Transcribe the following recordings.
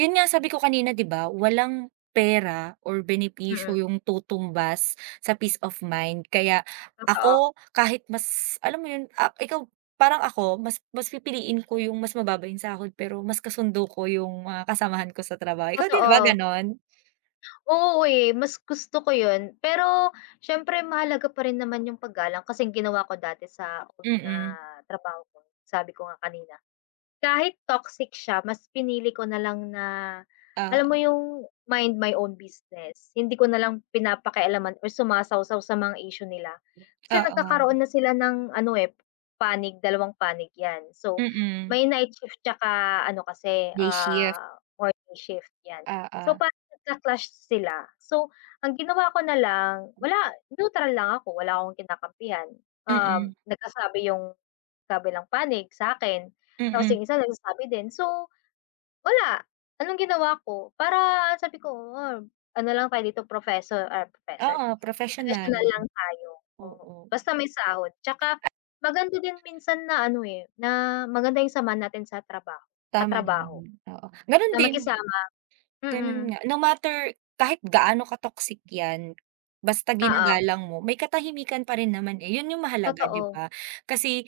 Yun nga sabi ko kanina, di ba? Walang pera or benepisyo Mm. yung tutumbas sa peace of mind. Kaya Totoo. ako kahit mas, alam mo yun, ah, ikaw parang ako mas mas pipiliin ko yung mas mababa yung sahod pero mas kasundo ko yung mga kasamahan ko sa trabaho. Ikaw din ba Totoo. gano'n? Oo eh, mas gusto ko yun. Pero siyempre mahalaga pa rin naman yung paggalang. Kasi ang ginawa ko dati sa old na Mm. trabaho ko, sabi ko nga kanina, kahit toxic siya mas pinili ko na lang na, alam mo Oo. yung mind my own business, hindi ko na lang pinapakialaman or sumasawsaw sa mga issue nila. Kasi Oo. nagkakaroon na sila ng ano eh, panig. Dalawang panig 'yan, so, Mm. may night shift tsaka ano kasi, Day shift. ah, morning shift, 'yan. So, Oo. parang nagka-clash sila. So, ang ginawa ko na lang, wala, neutral lang ako, wala akong kinakampihan. Mm. Um, nagsasabi yung kabilang panig sa akin tapos Mm. yung isa nagsasabi din. So, wala, anong ginawa ko para sabi ko, ano lang tayo dito, professor, ay professor, Oo, professional. professional lang tayo, oo, Oo. basta may sahod. Tsaka Ah maganda din minsan na ano eh, na maganda yung samahan natin sa trabaho, Tama naman katrabaho yun, oo, ganun na din. makisama, Ganun mm. nga. No matter kahit gaano ka-toxic yan basta Oo. ginagalang mo may katahimikan pa rin naman eh, yun yung mahalaga, di Totoo. ba? Kasi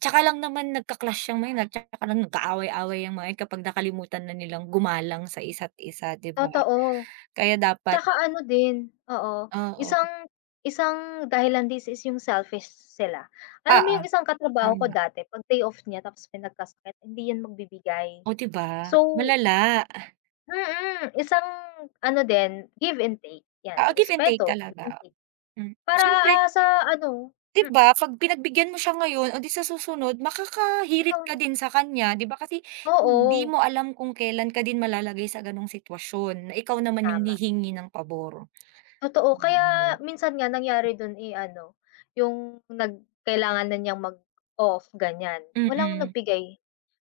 tsaka lang naman nagka-clash yang mga yan at saka lang nag-aaway-away yang mga yan kapag nakalimutan na nilang gumalang sa isa't isa, di ba? Totoo. Kaya dapat Tsaka ano din, oo, Oo. isang isang dahilan this is yung selfish sila. Alam mo Oo, yung isang katrabaho ko tama. dati 'pag pay off niya tapos may nagkasakit, hindi yan magbibigay. Oh, di ba? So Malala. Mm, isang ano din, give and take 'yan, Oo, give and take respeto, give and talaga, take. mm. Para Siyempre ah, ah, sa ano Di hmm ba 'pag pinagbigyan mo siya ngayon, o di sa susunod makakahirit Ikaw ka din sa kanya, di ba? Kasi hindi Oo. mo alam kung kelan ka din malalagay sa gano'ng sitwasyon na ikaw naman yung Tama. hihingi ng pabor. Totoo, kaya Mm. minsan nga nangyari dun eh ano, yung nag kailangan na niyang mag-off, ganiyan, walang Mm. nagbigay.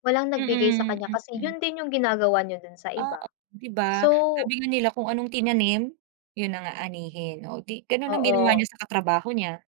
Walang nagbigay sa Mm, kanya kasi mm. yun din yung ginagawa niya dun sa iba. Oo, di ba? So Sabi nga nila kung anong tinanim, yun ang aanihin. O, di gano'n ang ginawa Oo. niya sa katrabaho niya.